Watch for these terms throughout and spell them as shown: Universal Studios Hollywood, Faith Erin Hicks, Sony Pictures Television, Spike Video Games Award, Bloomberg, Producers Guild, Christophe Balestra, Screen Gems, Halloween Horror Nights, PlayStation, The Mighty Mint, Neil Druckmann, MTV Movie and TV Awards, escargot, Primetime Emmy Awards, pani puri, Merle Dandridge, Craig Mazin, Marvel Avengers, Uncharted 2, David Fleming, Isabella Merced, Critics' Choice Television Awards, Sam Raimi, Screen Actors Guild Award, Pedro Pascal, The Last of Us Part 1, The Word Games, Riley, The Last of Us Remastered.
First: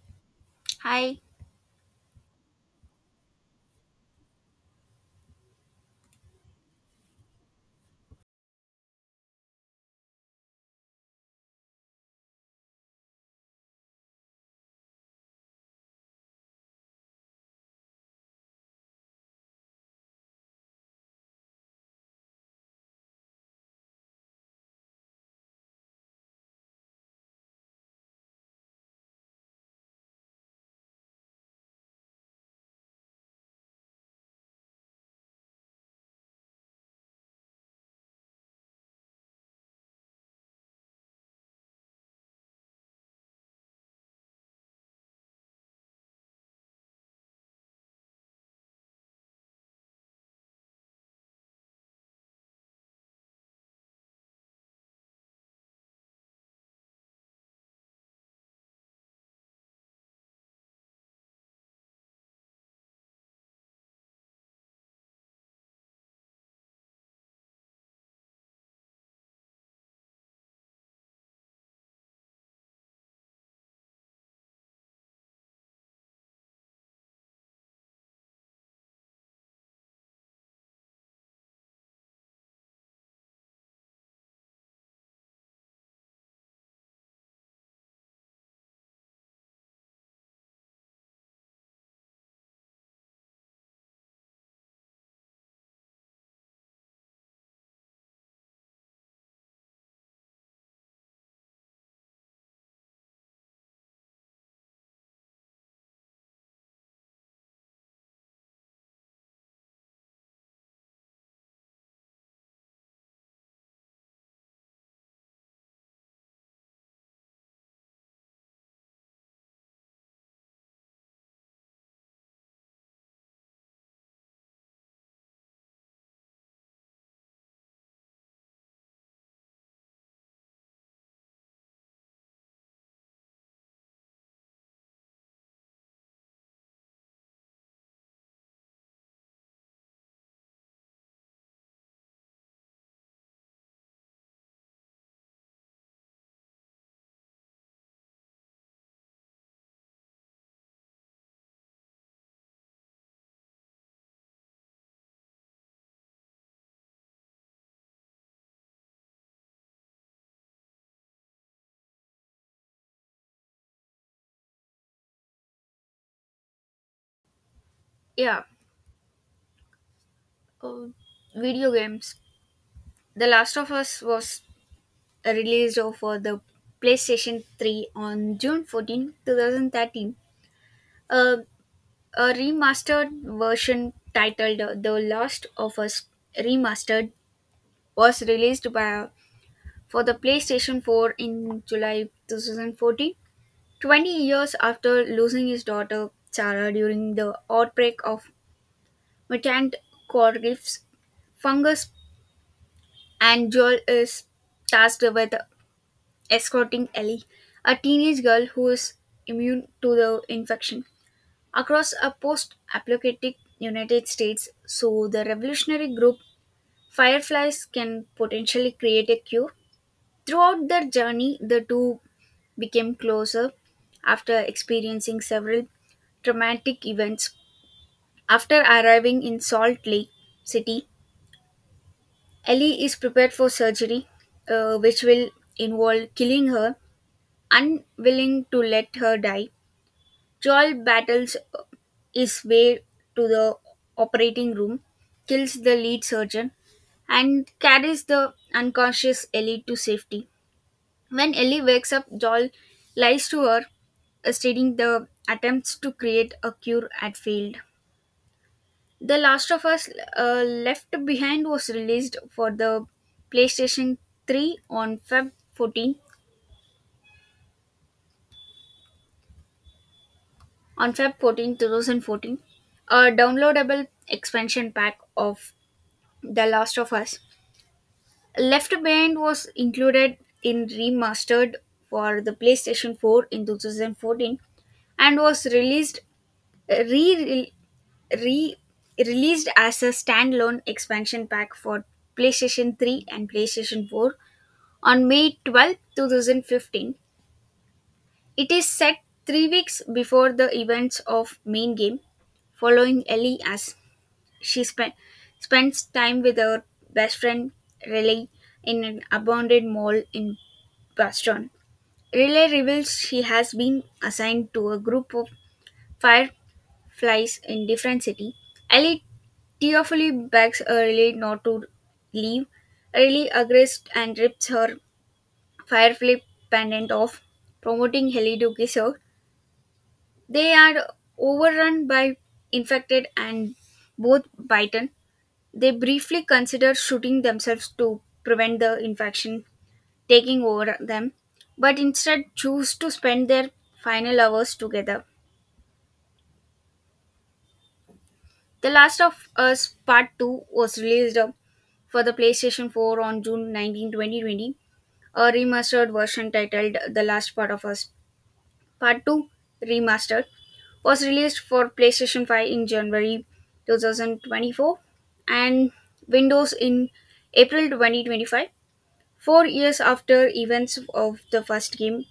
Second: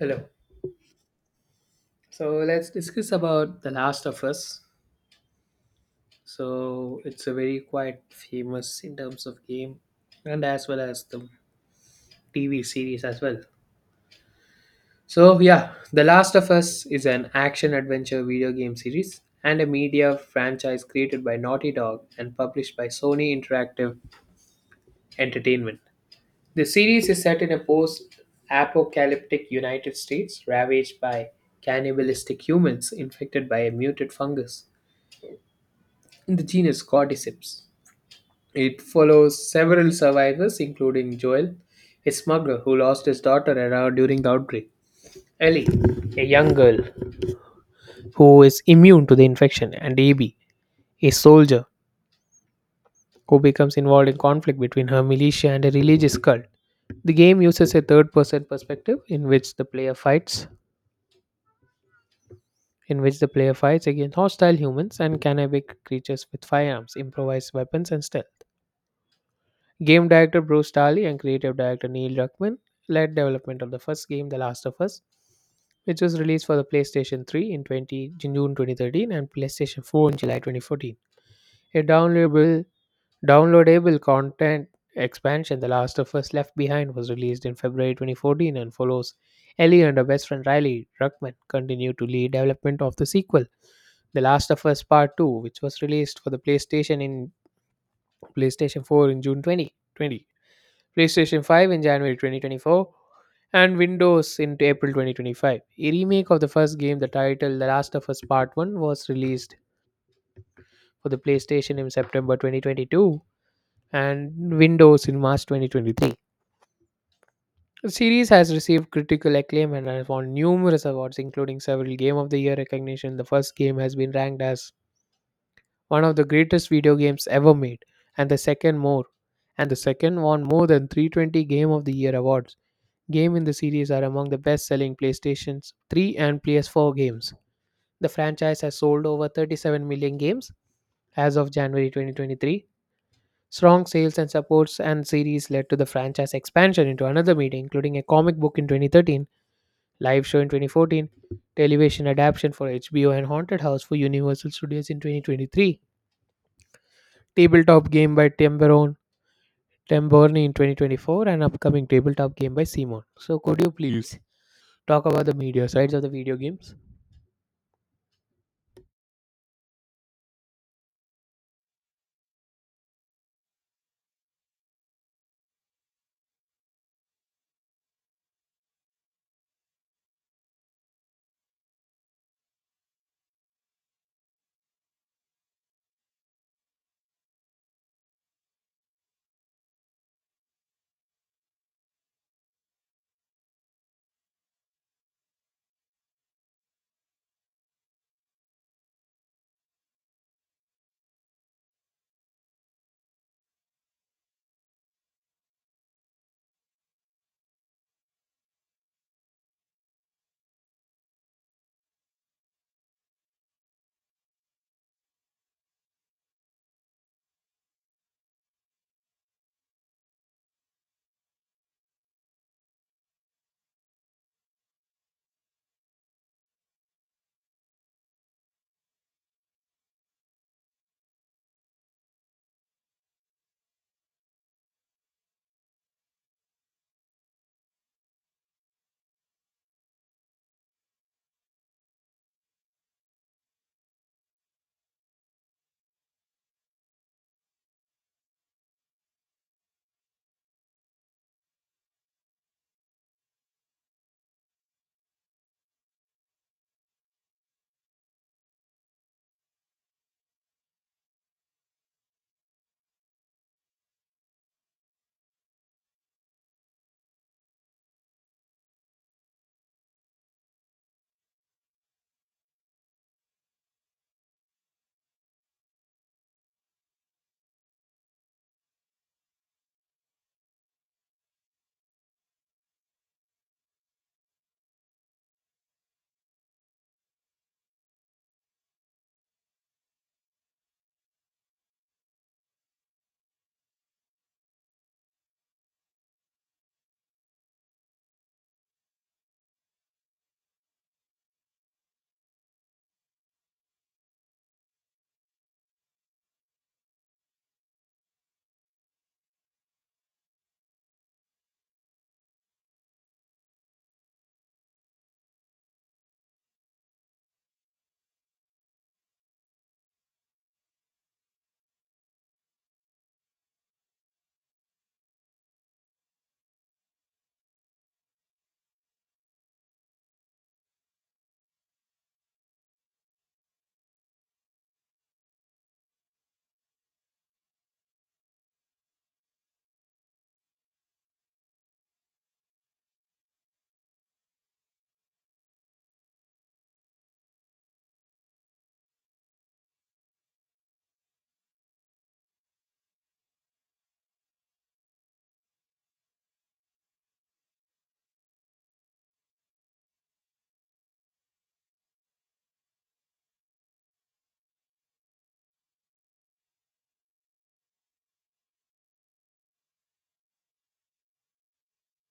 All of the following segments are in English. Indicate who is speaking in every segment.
Speaker 1: Hello.
Speaker 2: Hi,
Speaker 1: So let's discuss about The Last of Us. So it's a very quite famous in terms of game and as well as the TV series as well. So yeah, The Last of Us is an action adventure video game series and a media franchise created by Naughty Dog and published by Sony Interactive Entertainment. The series is set in a post-apocalyptic United States ravaged by cannibalistic humans infected by a mutant fungus in the genus Cordyceps. It follows several survivors, including Joel, a smuggler who lost his daughter around during the outbreak; Ellie, a young girl who is immune to the infection; and Abby, a soldier who becomes involved in conflict between her militia and a religious cult. The game uses a third-person perspective in which the player fights in which the player fights against hostile humans and cannibal creatures with firearms, improvised weapons, and stealth. Game director Bruce Daly and creative director Neil Druckmann led development of the first game, The Last of Us, which was released for the PlayStation 3 in June 2013 and PlayStation 4 in July 2014. A downloadable content expansion, The Last of Us Left Behind, was released in February 2014 and follows Ellie and her best friend Riley. Druckmann continued to lead development of the sequel, The Last of Us Part 2, which was released for the PlayStation 4 in June 2020, PlayStation 5 in January 2024, and Windows in April 2025. A remake of the first game, the title The Last of Us Part 1, was released for the PlayStation in September 2022 and Windows in March 2023. The series has received critical acclaim and has won numerous awards, including several Game of the Year recognition. The first game has been ranked as one of the greatest video games ever made, and and the second won more than 320 Game of the Year awards. Games in the series are among the best selling PlayStation 3 and PS4 games. The franchise has sold over 37 million games as of January 2023. Strong sales and supports and series led to the franchise expansion into another media, including a comic book in 2013, live show in 2014, television adaptation for HBO and Haunted House for Universal Studios in 2023, tabletop game by Tim Burney in 2024, and upcoming tabletop game by Simon. So, could you please talk about the media sides of the video games?
Speaker 2: yeah, uh, video games. The Last of Us was released for the PlayStation 3 on June 14, 2013. Uh, a remastered version titled The Last of Us Remastered was released for the PlayStation 4 in July 2014, 20 years after losing his daughter Sarah during the outbreak of mutant cordyceps fungus, and Joel is tasked with escorting Ellie, a teenage girl who is immune to the infection, across a post apocalyptic United States so the revolutionary group Fireflies can potentially create a cure. Throughout their journey, the two became closer after experiencing several traumatic events. After arriving in Salt Lake City, Ellie is prepared for surgery, which will involve killing her. Unwilling to let her die, Joel battles his way to the operating room, kills the lead surgeon, and carries the unconscious Ellie to safety. When Ellie wakes up, Joel lies to her, stating the attempts to create a cure had failed. The Last of Us Left Behind was released for the PlayStation 3 on Feb 14, 2014. A downloadable expansion pack of The Last of Us Left Behind was included in remastered for the PlayStation 4 in 2014, and was released re re released as a standalone expansion pack for PlayStation 3 and PlayStation 4 on May 12, 2015. It is set 3 weeks before the events of main game, following Ellie as She spent spends time with her best friend Riley in an abandoned mall in Boston. Riley reveals she has been assigned to a group of fireflies in different city. Ellie tearfully begs Riley not to leave. Riley agrees and rips her firefly pendant off, promoting Ellie to kiss her. They are overrun by infected and both bitten. They briefly consider shooting themselves to prevent the infection taking over them, but instead choose to spend their final hours together. The Last of Us Part 2 was released for the PlayStation 4 on June 19, 2020. A remastered version titled The Last Part of Us Part 2 Remastered was released for PlayStation 5 in January 2024, and Windows in April 2025. 4 years after events of the first game,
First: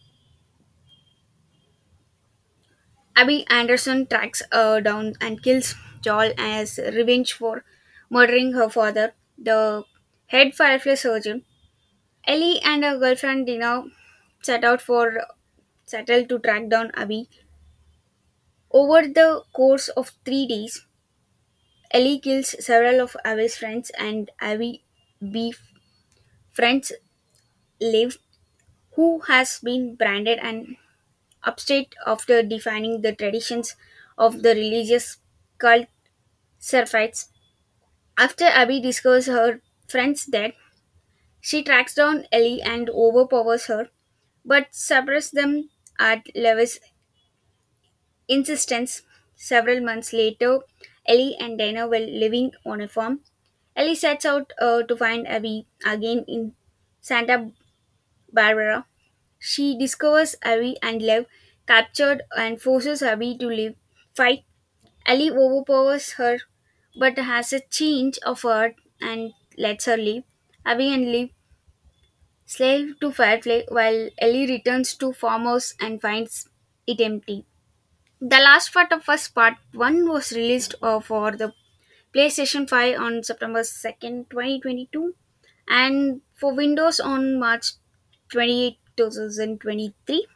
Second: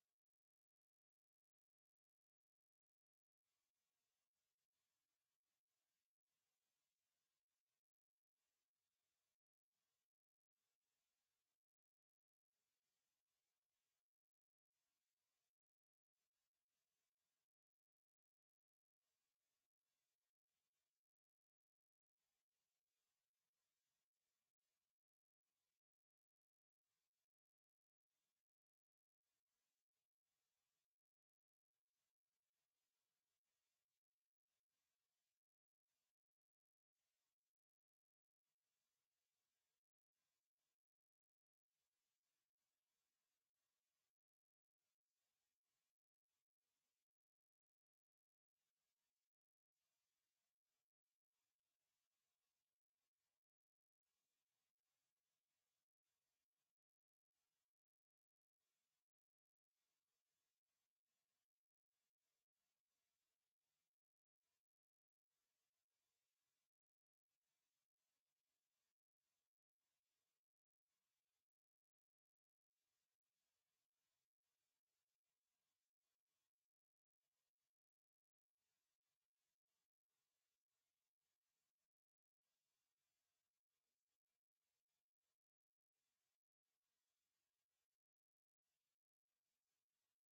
Speaker 2: Abby Anderson tracks her down and kills Joel as revenge for murdering her father, the head firefly surgeon. Ellie and her girlfriend Dina set out for settle to track down Abby. Over the course of 3 days, Ellie kills several of Abby's friends, and Abby befriends Liv, who has been branded an upstate after defining the traditions of the religious cult Seraphites. After Abby discovers her friend's dead, she tracks down Ellie and overpowers her, but suppresses them at Levis' insistence. Several months later, Ellie and Dana were living on a farm. Ellie sets out to find Abby again in Santa Barbara. She discovers Abby and Lev captured and forces Abby to live fight. Ellie overpowers her but has a change of heart and lets her leave. Abby and Lee slave to Firefly while Ellie returns to farmhouse and finds it empty. The last part of us part 1 was released for the PlayStation 5 on September 2nd, 2022, and for Windows on March 28, 2023.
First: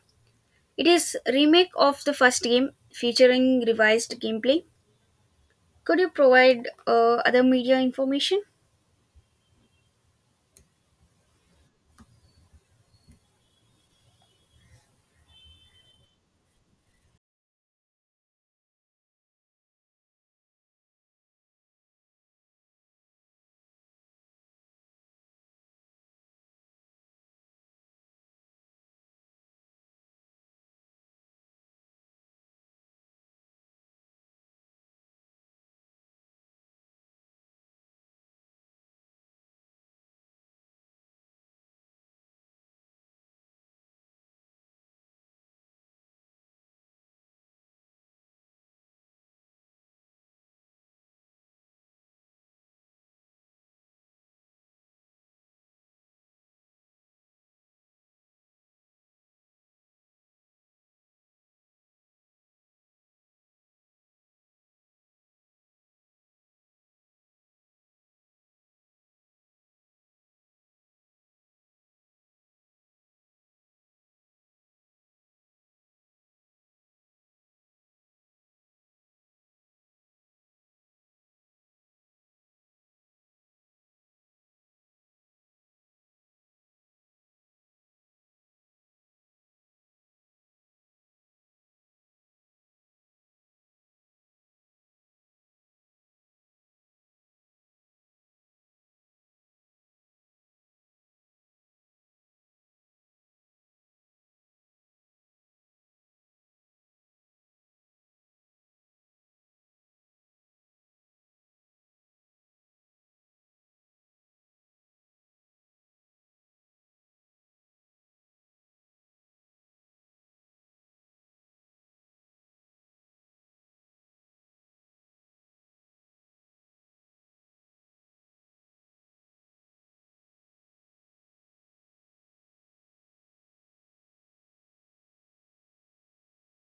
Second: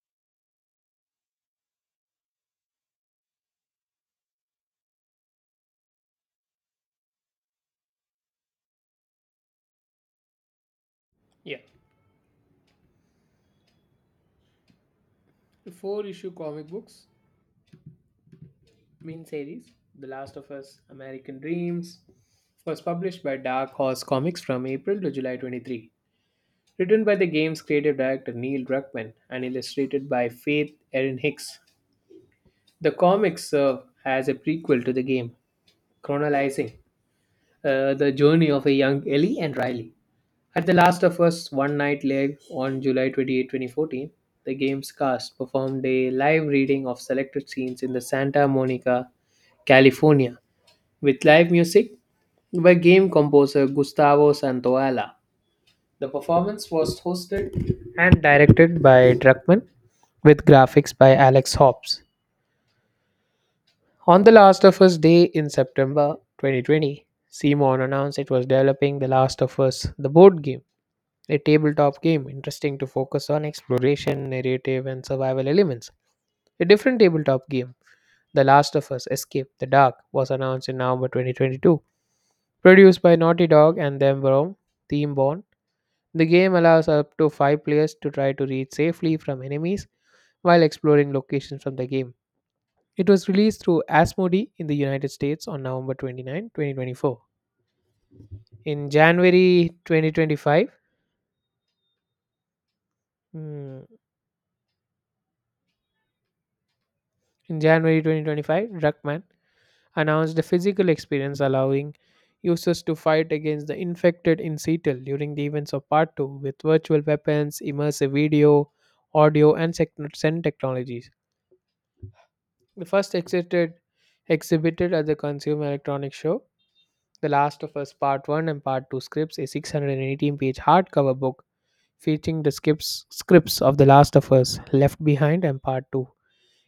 Speaker 2: It is remake of the first game featuring revised gameplay. Could you provide other media information?
Speaker 1: Yeah, the four issue comic books, main series The Last of Us, American Dreams, was published by Dark Horse Comics from April to July 23, written by the game's creative director Neil Druckmann and illustrated by Faith Erin Hicks. The comics serve as a prequel to the game, chronicling the journey of a young Ellie and Riley. At the Last of Us One Night Live on July 28, 2014, the game's cast performed a live reading of selected scenes in the Santa Monica, California, with live music by game composer Gustavo Santaolalla. The performance was hosted and directed by Druckmann, with graphics by Alex Hobbs. On The Last of Us Day in September 2020, Simon announced it was developing The Last of Us, the board game, a tabletop game interesting to focus on exploration, narrative, and survival elements. A different tabletop game, The Last of Us Escape the Dark, was announced in November 2022. Produced by Naughty Dog and them from Team Bond. The game allows up to five players to try to reach safely from enemies while exploring locations from the game. It was released through Asmodee in the United States on November 29, 2024. In January 2025, mm, Druckmann announced a physical experience allowing users to fight against the infected in Seattle during the events of Part 2 with virtual weapons, immersive video, audio, and send technologies. The first exited exhibited at the Consumer Electronics Show. The Last of Us Part 1 and Part 2 scripts, a 618-page hardcover book featuring the scripts of The Last of Us Left Behind and Part 2,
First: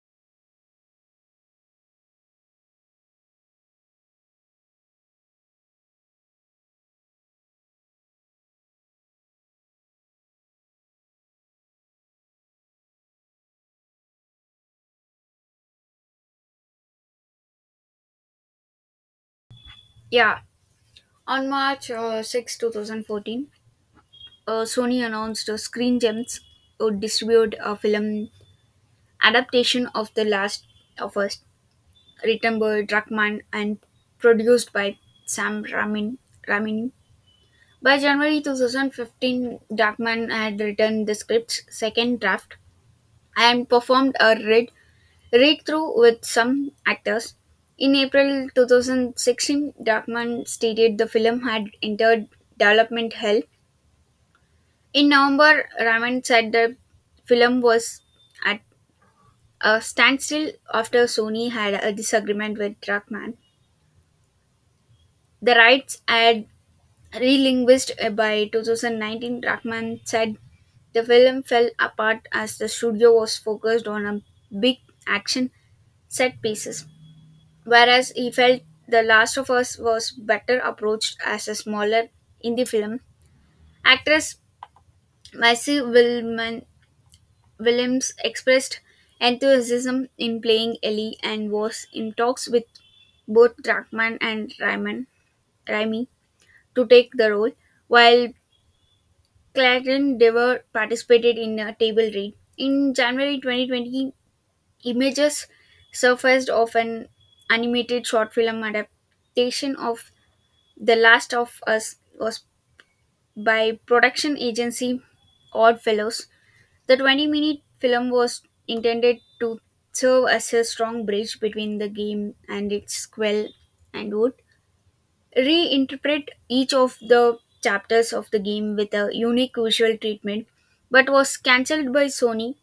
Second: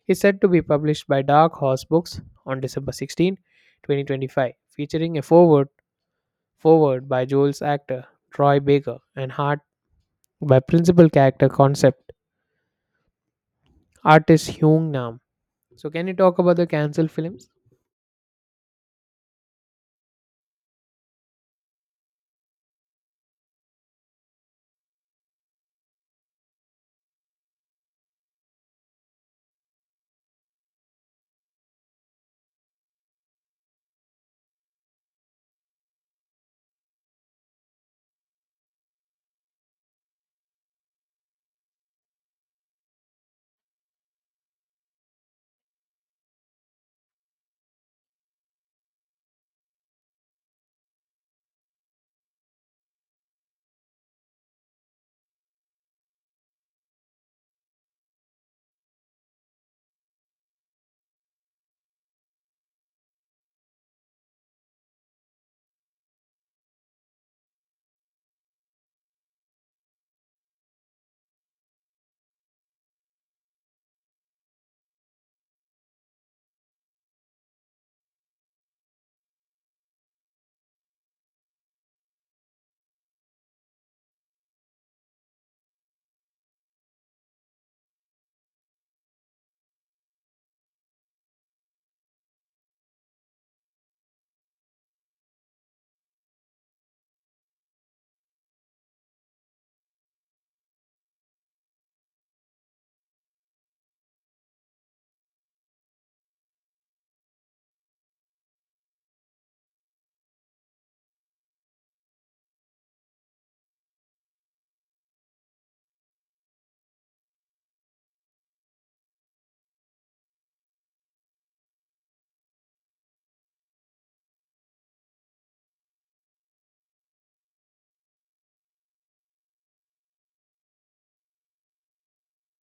Speaker 1: is said to be published by Dark Horse Books on December 16, 2025, featuring a foreword by Joel's actor Troy Baker and art by principal character concept artist Hyung Nam. So, can you talk about the canceled films?
Speaker 2: Yeah, on March 6, 2014, Sony announced Screen Gems would distribute a film adaptation of The Last of Us, written by Druckmann and produced by Sam Ramin. Ramin. By January 2015, Darkman had written the script's second draft and performed a read through with some actors. In April 2016, Darkman stated the film had entered development hell. In November, Raman said the film was at a standstill after Sony had a disagreement with Darkman. The rights had relinquished by 2019. Darkman said the film fell apart as the studio was focused on a big action set pieces, whereas he felt The Last of Us was better approached as a smaller indie film. Actress Maisie Williams expressed enthusiasm in playing Ellie and was in talks with both Druckmann and Raimi to take the role, while Clarence Dever participated in a table read. In January 2020, images surfaced of an animated short film adaptation of The Last of Us was by production agency Oddfellows. The 20-minute film was intended to serve as a strong bridge between the game and its sequel, and would reinterpret each of the chapters of the game with a unique visual treatment, but was cancelled by Sony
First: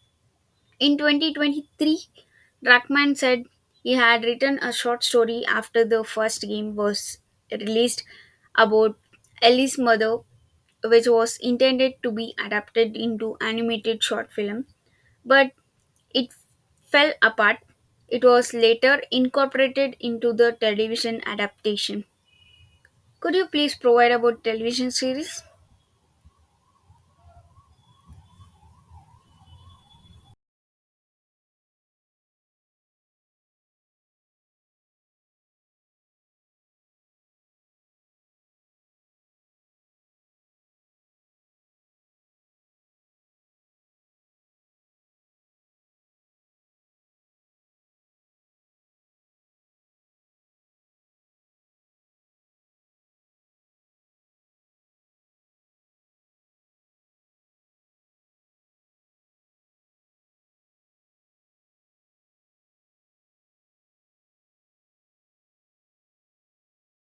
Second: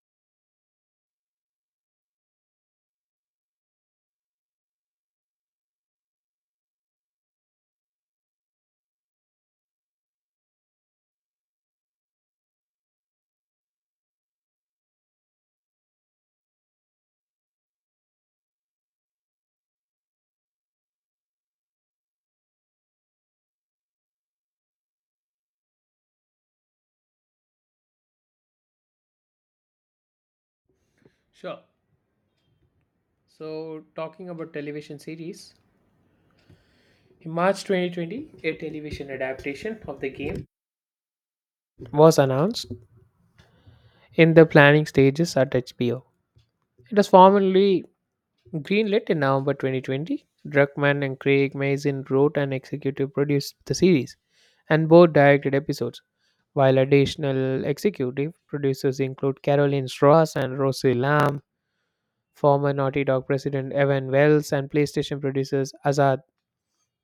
Speaker 2: in 2023. Druckmann said he had written a short story after the first game was released about Ellie's mother, which was intended to be adapted into animated short film, but it fell apart. It was later incorporated into the television adaptation. Could you please provide about television series?
Speaker 1: Sure. So, talking about television series, in March 2020, a television adaptation of the game was announced in the planning stages at HBO. It was formally greenlit in November 2020. Druckmann and Craig Mazin wrote and executive produced the series, and both directed episodes, while additional executive producers include Caroline Strauss and Rosie Lam, former Naughty Dog president Evan Wells, and PlayStation producers Azad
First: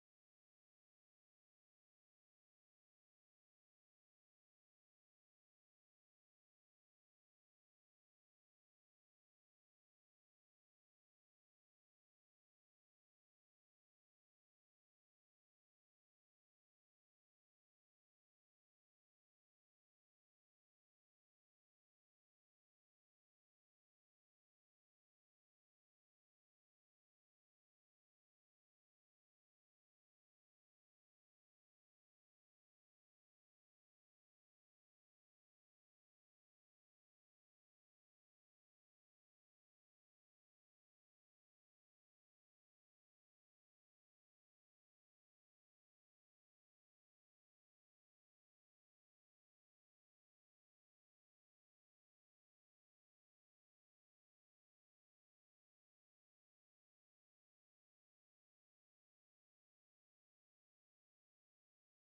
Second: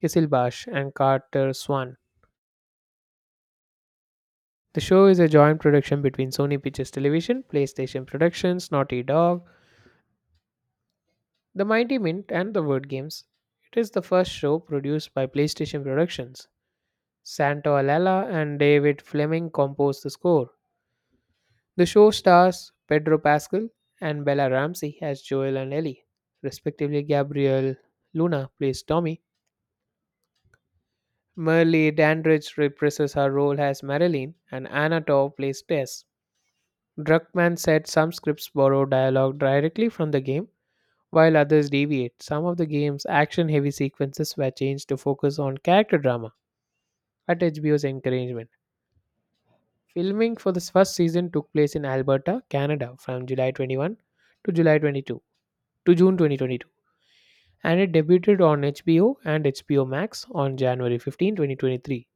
Speaker 1: Kishilbash and Carter Swan. The show is a joint production between Sony Pictures Television, PlayStation Productions, Naughty Dog, The Mighty Mint, and The Word Games. It is the first show produced by PlayStation Productions. Santo Alala and David Fleming composed the score. The show stars Pedro Pascal and Bella Ramsey as Joel and Ellie respectively. Gabriel Luna plays Tommy, Merle Dandridge reprises her role as Marilyn, and Anna Tao plays Tess. Druckmann said some scripts borrow dialogue directly from the game, while others deviate. Some of the game's action heavy sequences were changed to focus on character drama at HBO's encouragement. Filming for the first season took place in Alberta, Canada from July 21 to July 22 to June 2022, and it debuted on HBO and HBO Max on January 15, 2023.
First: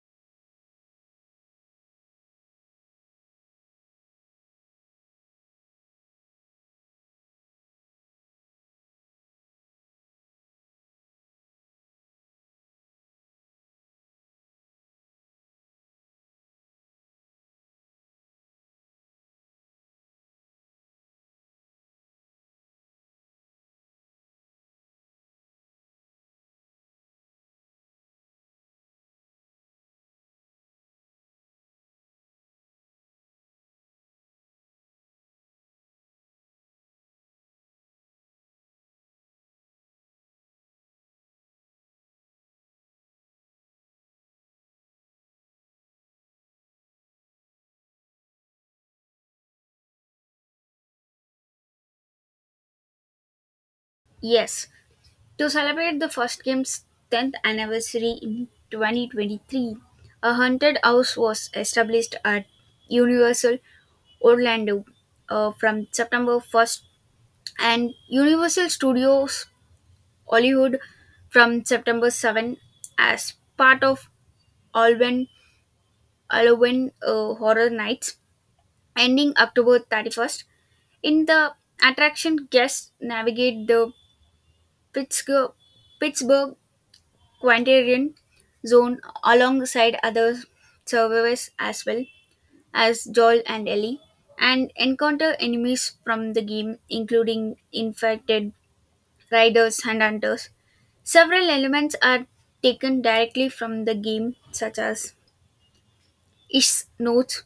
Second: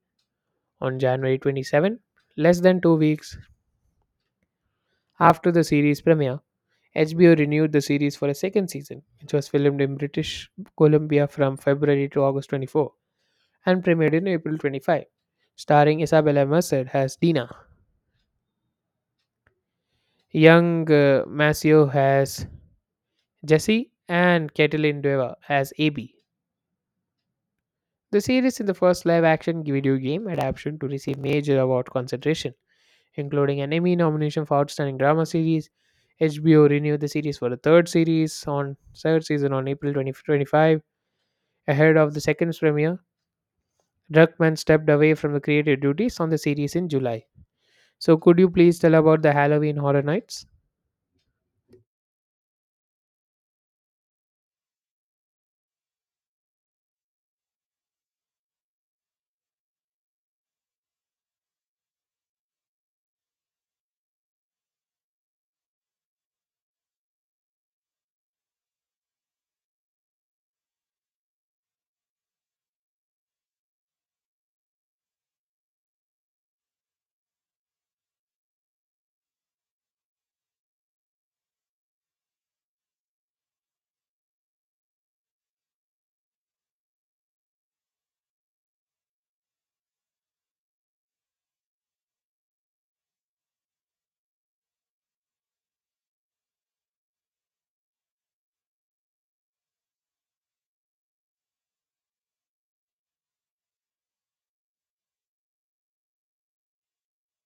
Speaker 1: On January 27, less than 2 weeks after the series premiere, HBO renewed the series for a second season, which was filmed in British Columbia from February to August 24 and premiered in April 25, starring Isabella Merced as Dina, young Maceo as Jesse, and Caitlin Deva as AB. The series is the first live action video game adaptation to receive major award consideration, including an Emmy nomination for Outstanding Drama Series. HBO renewed the series for a third season on April 2025, ahead of the second premiere. Druckmann stepped away from the creative duties on the series in July. So, could you please tell about the Halloween Horror Nights?
Speaker 2: Yes. To celebrate the first game's 10th anniversary in 2023, a haunted house was established at Universal Orlando from September 1st, and Universal Studios Hollywood from September 7, as part of Alwyn Halloween Horror Nights, ending October 31st. In the attraction, guests navigate the Pittsburgh Pittsburgh Quaternion zone alongside other survivors as well as Joel and Ellie, and encounter enemies from the game, including infected riders and hunters. Several elements are taken directly from the game, such as Ish's notes.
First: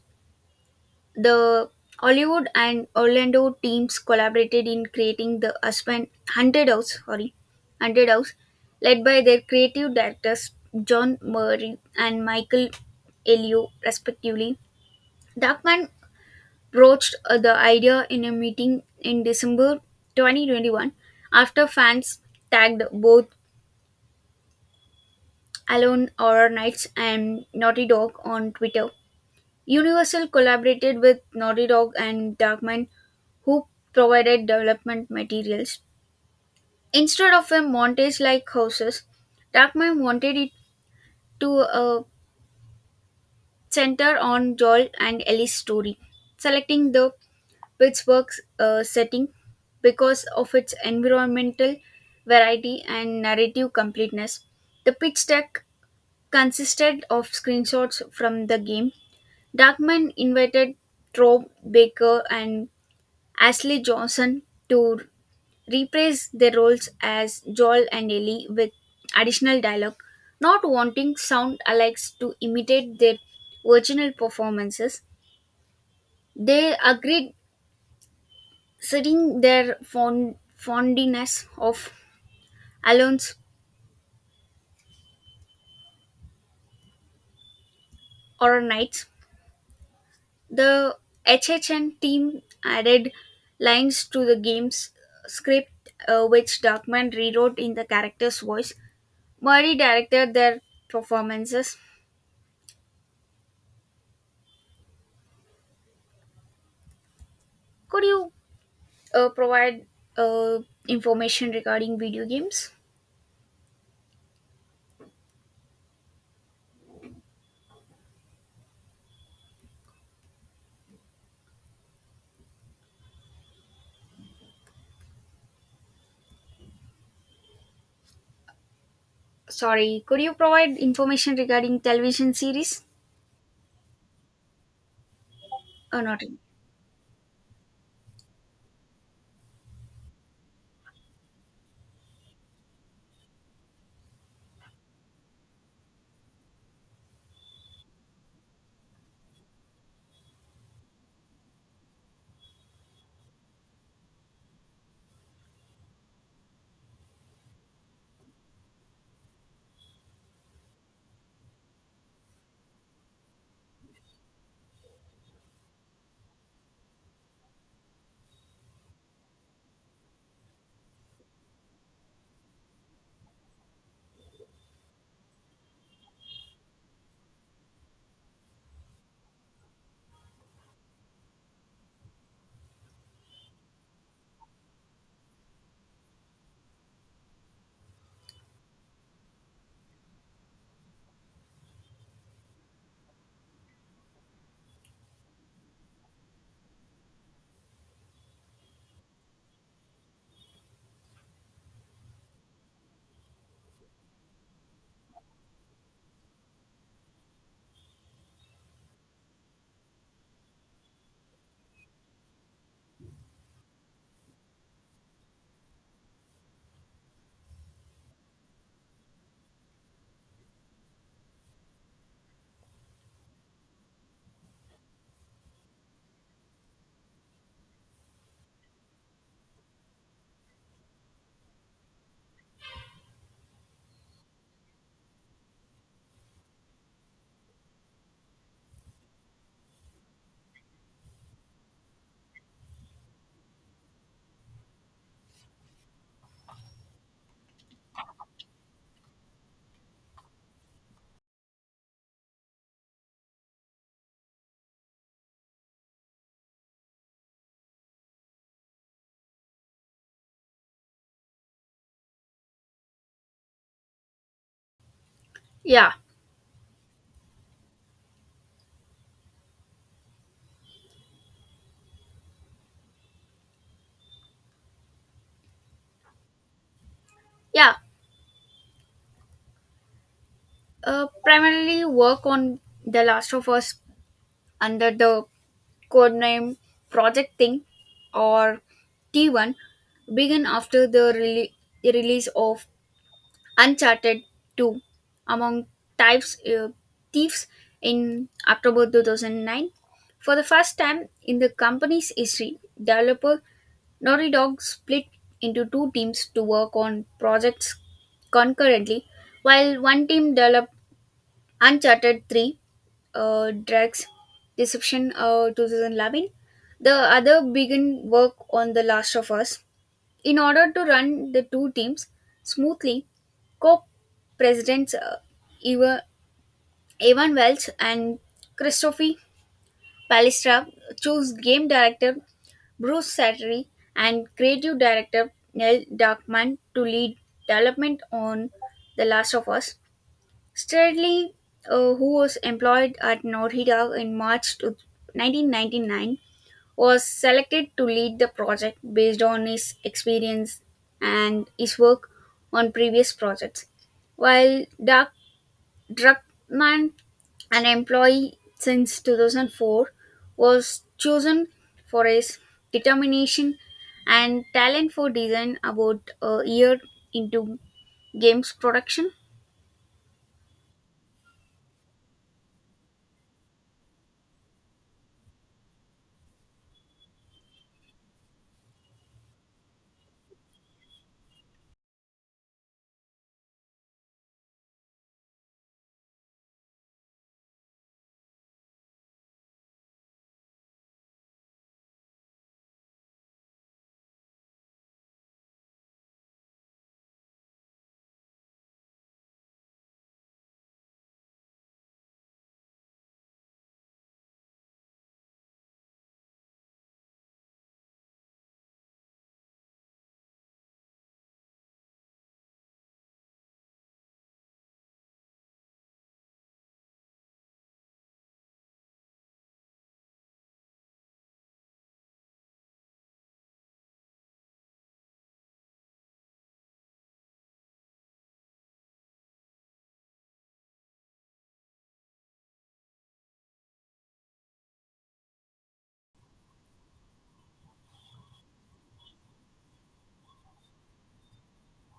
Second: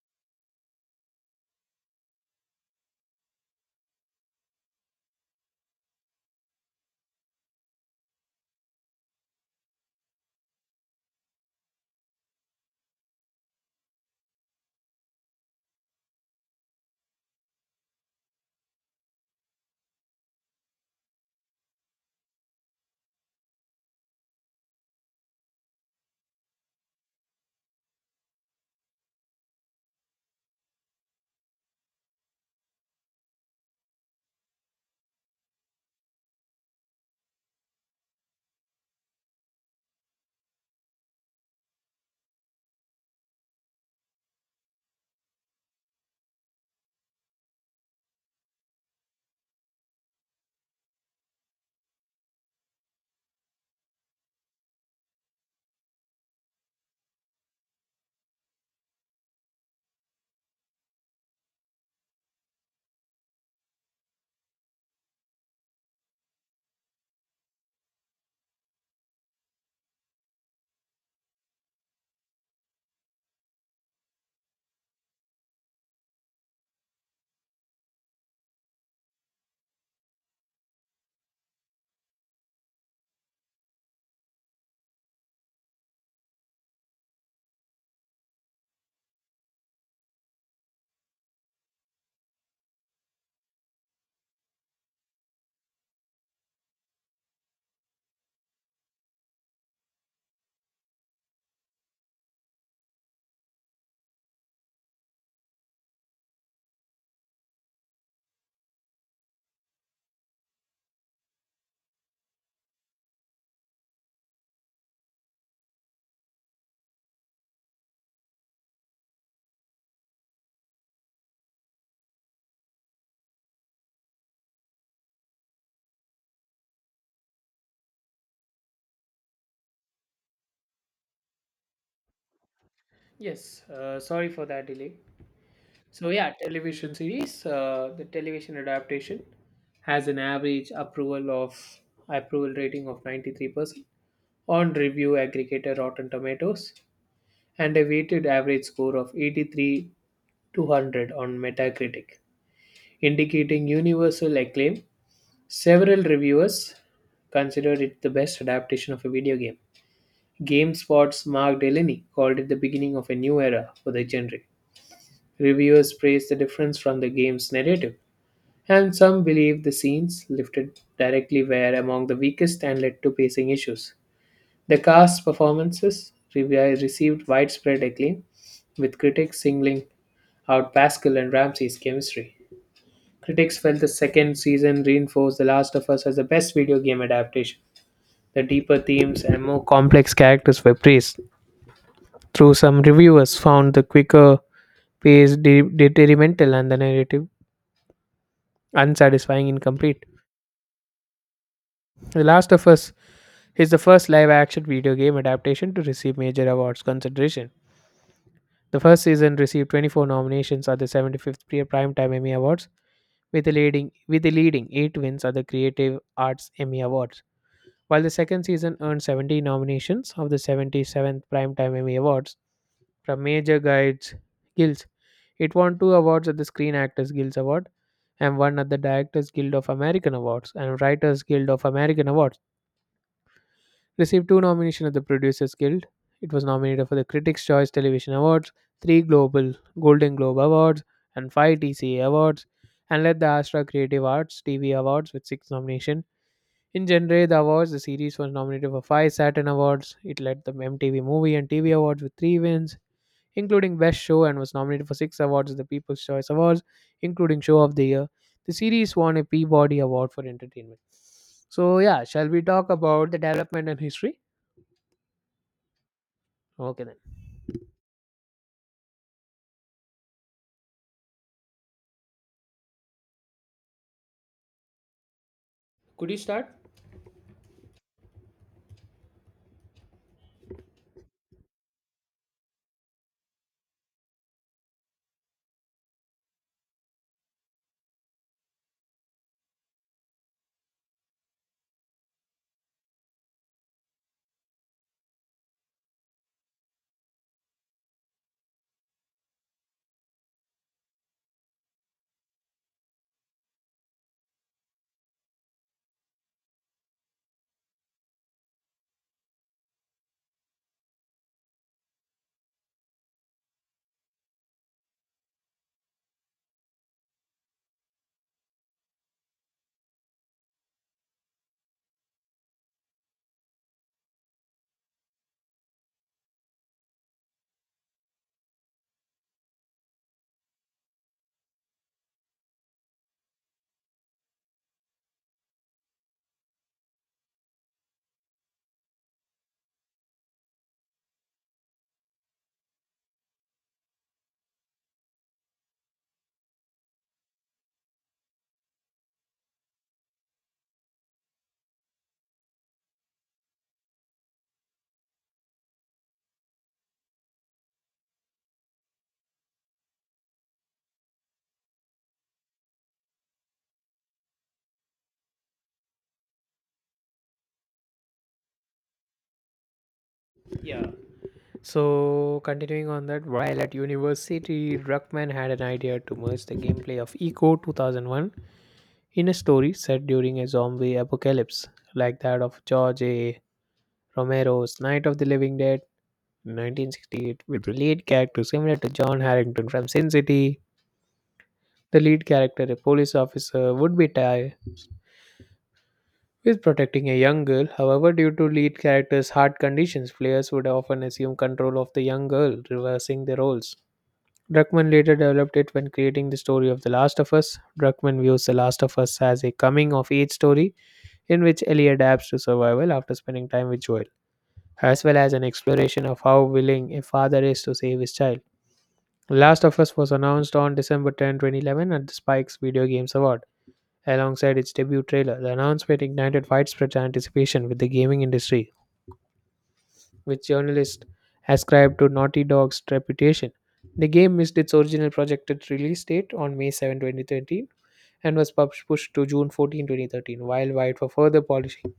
Speaker 2: The Hollywood and Orlando teams collaborated in creating the Aspen Haunted House, sorry, Haunted House, led by their creative directors John Murray and Michael Elio, respectively. Darkman broached the idea in a meeting in December 2021, after fans tagged both Alone Horror Nights and Naughty Dog on Twitter. Universal collaborated with Naughty Dog and Darkman, who provided development materials. Instead of a montage like Houses, Darkman wanted it to center on Joel and Ellie's story, selecting the Pittsburgh setting because of its environmental variety and narrative completeness. The pitch deck consisted of screenshots from the game. Darkman invited Troy Baker and Ashley Johnson to reprise their roles as Joel and Ellie with additional dialogue, not wanting sound alikes to imitate their original performances. They agreed, citing their fondness of Alon's Horror Nights. The HHN team added lines to the game's script, which Darkman rewrote in the character's voice. Murray directed their performances. Could you provide uh, information regarding video games? Sorry, could you provide information regarding television series?
Speaker 1: Yes, sorry for that delay.
Speaker 2: Oh,
Speaker 1: So
Speaker 2: not.
Speaker 1: yeah,
Speaker 2: in-
Speaker 1: television series, the television adaptation has an average approval of approval rating of 93% on review aggregator Rotten Tomatoes and a weighted average score of 83 to 100 on Metacritic, indicating universal acclaim. Several reviewers considered it the best adaptation of a video game. GameSpot's Mark Delaney called it the beginning of a new era for the genre. Reviewers praised the difference from the game's narrative, and some believed the scenes lifted directly were among the weakest and led to pacing issues. The cast's performances received widespread acclaim, with critics singling out Pascal and Ramsey's chemistry. Critics felt the second season reinforced The Last of Us as the best video game adaptation. The deeper themes and more complex characters were praised, though some reviewers found the quicker pace detrimental and the narrative unsatisfying and incomplete. The Last of Us is the first live action video game adaptation to receive major awards consideration. The first season received 24 nominations at the 75th Primetime Emmy Awards, with the leading 8 wins at the Creative Arts Emmy Awards, while the second season earned 70 nominations of the 77th Primetime Emmy Awards, from major guides guilds. It won two awards at the Screen Actors Guild Award and one at the Directors Guild of American Awards and Writers Guild of American Awards. Received two nominations at the Producers Guild. It was nominated for the Critics' Choice Television Awards, three Global Golden Globe Awards, and five TCA Awards, and led the Astra Creative Arts TV Awards with six nominations. In general, the awards, the series was nominated for five Saturn Awards. It led the MTV Movie and TV Awards with three wins including Best Show, and was nominated for six awards at the People's Choice Awards, including Show of the Year. The series won a Peabody Award for Entertainment. So, yeah, shall we talk about the development and history?
Speaker 2: Yeah,
Speaker 1: Okay, then. Could you start?
Speaker 2: yeah. Primarily work on The Last of Us under the code name Project Thing or T1 began after the release of Uncharted 2 among types, thieves, in October 2009. For the first time in the company's history, developer Naughty Dog split into two teams to work on projects concurrently. While one team developed Uncharted 3, Drax Deception 2011, the other began work on The Last of Us. In order to run the two teams smoothly, co presidents Eva- Evan Welch and Christophe Palestra chose game director Bruce Sattery and creative director Neil Darkman to lead development on The Last of Us. Stradley, who was employed at Naughty Dog in March 1999, was selected to lead the project based on his experience and his work on previous projects. While Doug Druckmann, an employee since 2004, was chosen for his determination and talent for design about a year into games production.
Speaker 1: Yeah. So, continuing on that, while at university, Druckmann had an idea to merge the gameplay of Eco 2001 in a story set during a zombie apocalypse like that of George A. Romero's Night of the Living Dead 1968 with the lead character similar to John Harrington from Sin City. The lead character, a police officer, would be tied with protecting a young girl. However, due to lead character's heart conditions, players would often assume control of the young girl, reversing the roles. Druckmann later developed it when creating the story of The Last of Us. Druckmann views The Last of Us as a coming of age story in which Ellie adapts to survival after spending time with Joel, as well as an exploration of how willing a father is to save his child. Last of Us was announced on December 10, 2011 at the Spikes Video Games Award. Alongside its debut trailer, the announcement ignited widespread anticipation with the gaming industry, which journalists ascribed to Naughty Dog's reputation. The game missed its original projected release date on May 7, 2013 and was pushed to June 14, 2013, while wide for further polishing.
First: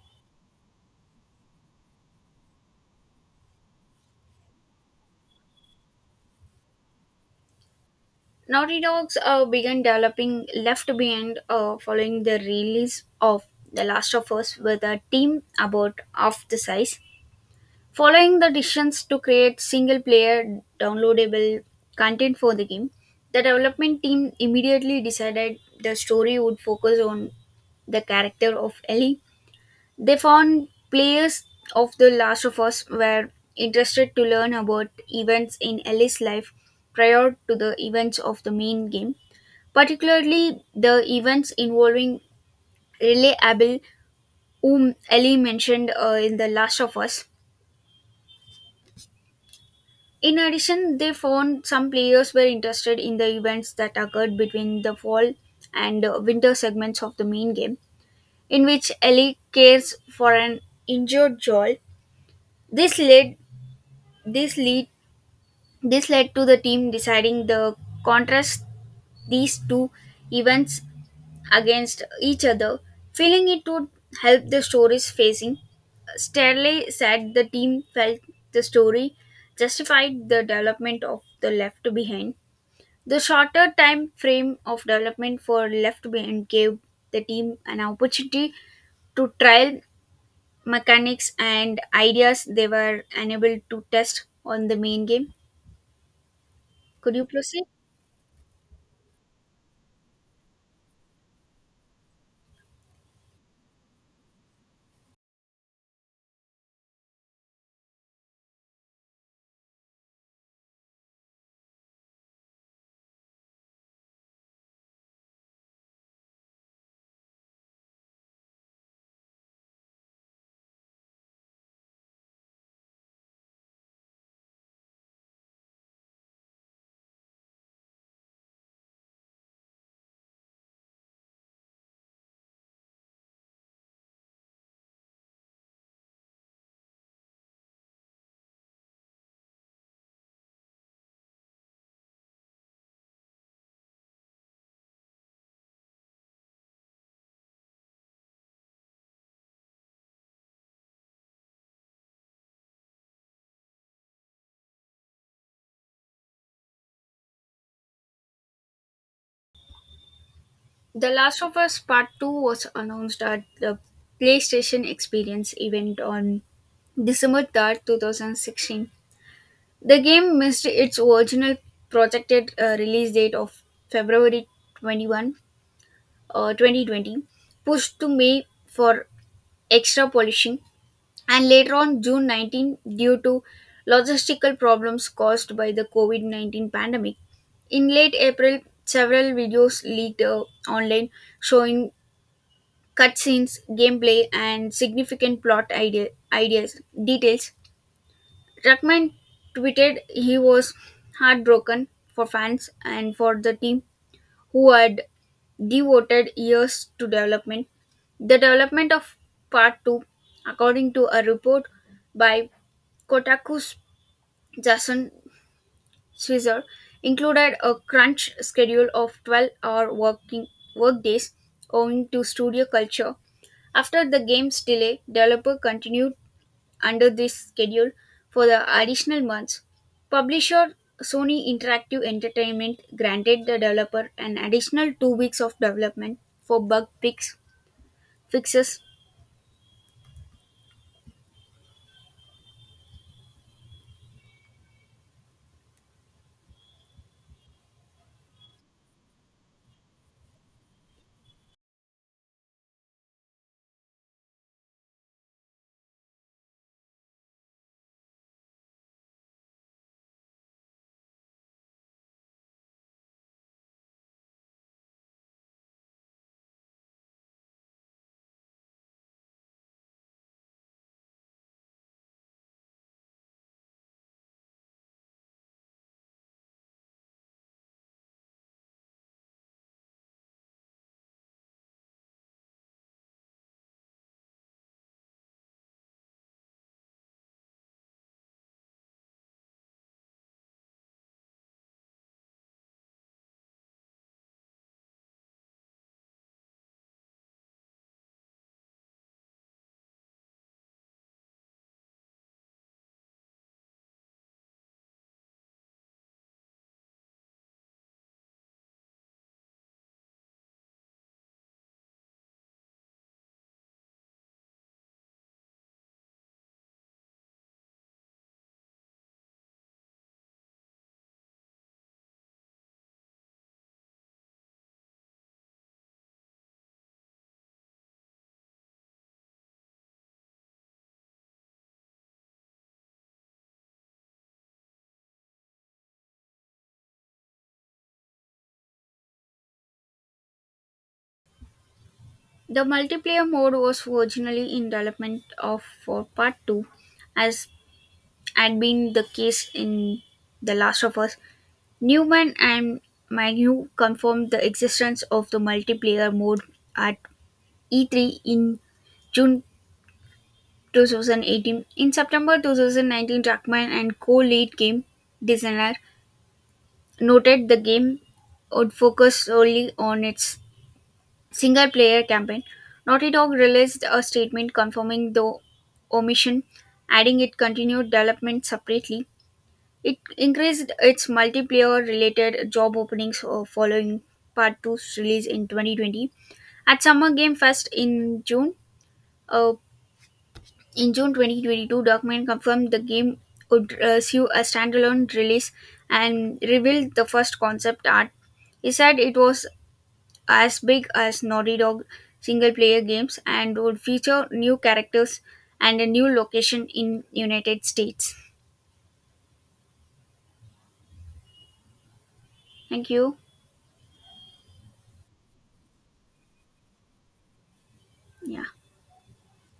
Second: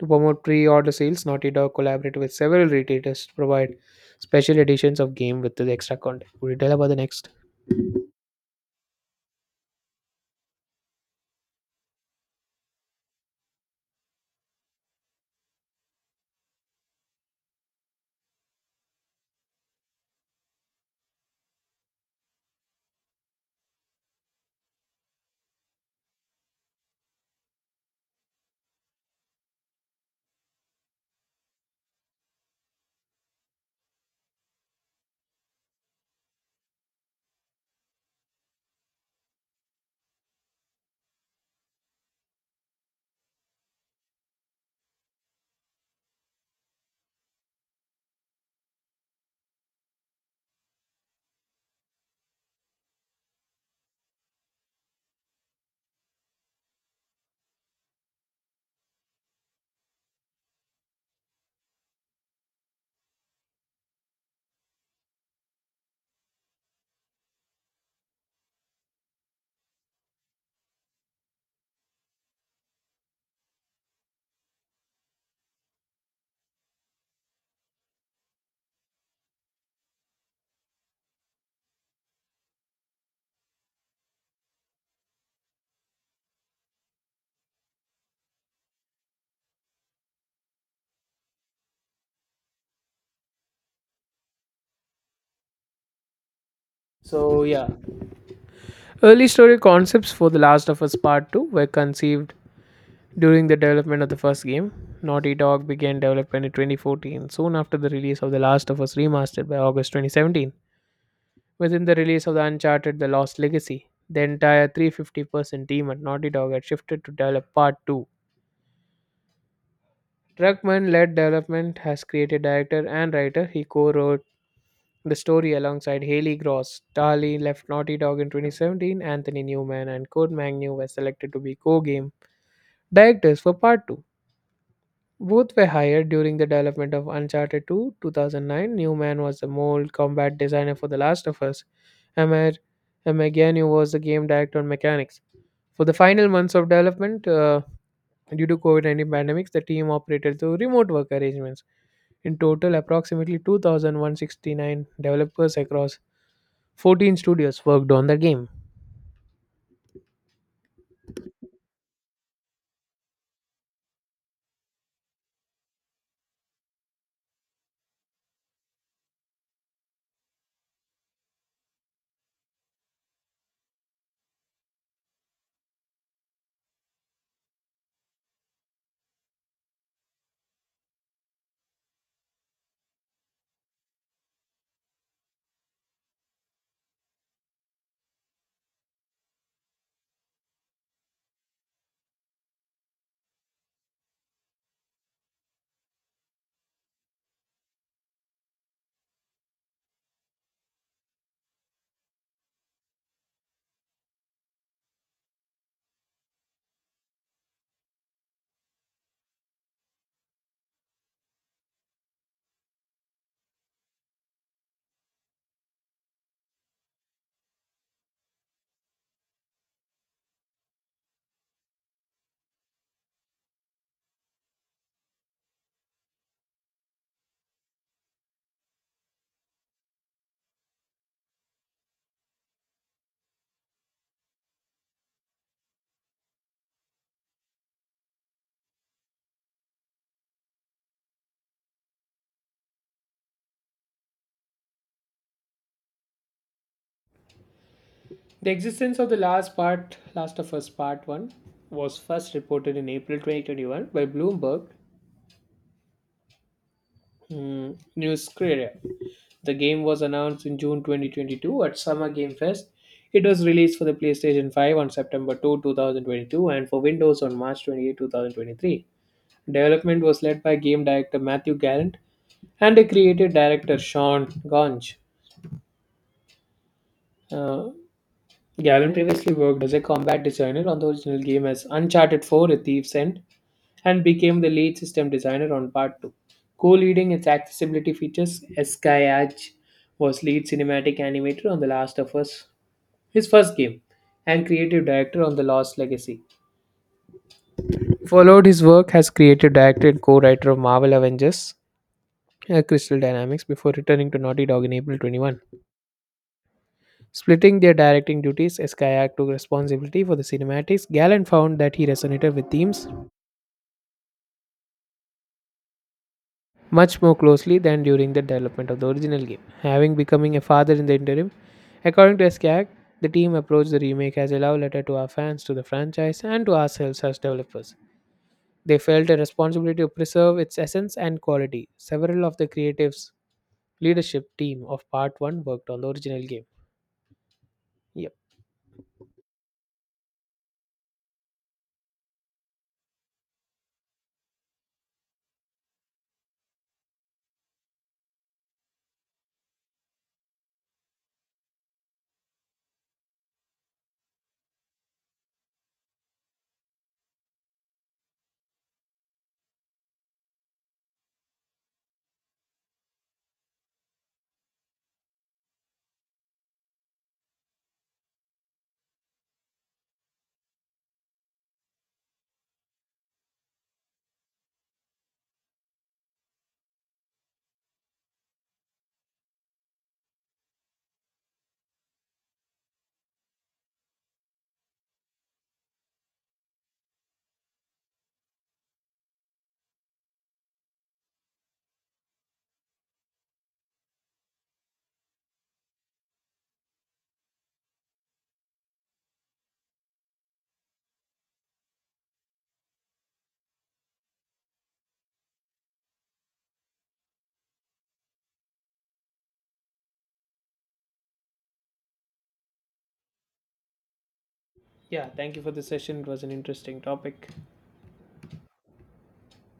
Speaker 1: To promote pre-order sales, Naughty Dog collaborated with several retailers to provide special editions of game with the extra content. Would you tell about the next?
Speaker 2: Naughty Dogs began developing Left Behind following the release of The Last of Us with a team about half the size. Following the decisions to create single player downloadable content for the game, the development team immediately decided the story would focus on the character of Ellie. They found players of The Last of Us were interested to learn about events in Ellie's life prior to the events of the main game, particularly the events involving Riley Abel, whom Ellie mentioned in The Last of Us. In addition, they found some players were interested in the events that occurred between the fall and winter segments of the main game, in which Ellie cares for an injured Joel. This led this lead This led to the team deciding the contrast these two events against each other, feeling it would help the stories facing. Stanley said the team felt the story justified the development of the left behind. The shorter time frame of development for left behind gave the team an opportunity to trial mechanics and ideas they were unable to test on the main game. Could you
Speaker 1: So
Speaker 2: proceed?
Speaker 1: yeah, early story concepts for The Last of Us Part 2 were conceived during the development of the first game. Naughty Dog began development in 2014, soon after the release of The Last of Us Remastered by August 2017. Within the release of the Uncharted The Lost Legacy, the entire 350% team at Naughty Dog had shifted to develop Part 2. Druckmann led development, has created director and writer. He co wrote the story, alongside Haley Gross. Darley left Naughty Dog in 2017. Anthony Newman and Code Magnu were selected to be co-game directors for Part 2. Both were hired during the development of Uncharted 2 2009. Newman was the mold combat designer for The Last of Us, and Meganu was the game director on mechanics. For the final months of development, due to COVID-19 pandemics, the team operated through remote work arrangements. In total, approximately 2,169 developers across 14 studios worked on the game.
Speaker 2: The Last of Us Part 2 was announced at the PlayStation Experience event on December 3rd, 2016. The game missed its original projected release date of February 21, 2020, pushed to May for extra polishing, and later on June 19 due to logistical problems caused by the COVID 19 pandemic. In late April, several videos leaked online, showing cutscenes, gameplay, and significant plot ideas details. Ruckman tweeted he was heartbroken for fans and for the team who had devoted years to development. The development of Part 2, according to a report by Kotaku's Jason Swisser, included a crunch schedule of 12-hour working workdays owing to studio culture. After the game's delay, developer continued under this schedule for the additional months. Publisher Sony Interactive Entertainment granted the developer an additional 2 weeks of development for bug fixes.
Speaker 1: The existence of the Last of Us Part 1 was first reported in April 2021 by Bloomberg News Courier. The game was announced in June 2022 at Summer Game Fest. It was released for the PlayStation 5 on September 2, 2022 and for Windows on March 28, 2023. Development was led by game director Matthew Gallant and a creative director Sean Gonch. Uh, Gavin previously worked as a combat designer on the original game as Uncharted 4: A Thief's End and became the lead system designer on Part 2. Co-leading its accessibility features, Skyage was lead cinematic animator on The Last of Us, his first game, and creative director on The Lost Legacy. Followed his work as creative director and co-writer of Marvel Avengers, Crystal Dynamics, before returning to Naughty Dog in April 21. Splitting their directing duties, Skyak took responsibility for the cinematics. Gallen found that he resonated with themes much more closely than during the development of the original game. Having becoming a father in the interim, according to Skyak, the team approached the remake as a love letter to our fans, to the franchise, and to ourselves as developers. They felt a responsibility to preserve its essence and quality. Several of the creatives' leadership team of Part 1 worked on the original game. Yep.
Speaker 2: The multiplayer mode was originally in development of for Part 2 as had been the case in The Last of Us. Newman and Magnew confirmed the existence of the multiplayer mode at E3 in June 2018. In September 2019, Druckmann and co lead game designer noted the game would focus solely on its single player campaign. Naughty Dog released a statement confirming the omission, adding it continued development separately. It increased its multiplayer related job openings following Part Two's release in 2020. At Summer Game Fest in June, uh, in June 2022, Darkman confirmed the game would receive a standalone release and revealed the first concept art. He said it was as big as Naughty Dog single player games and would feature new characters and a new location in United States. Thank you.
Speaker 1: Yeah, thank you for the session. It was an interesting topic.
Speaker 2: Yeah.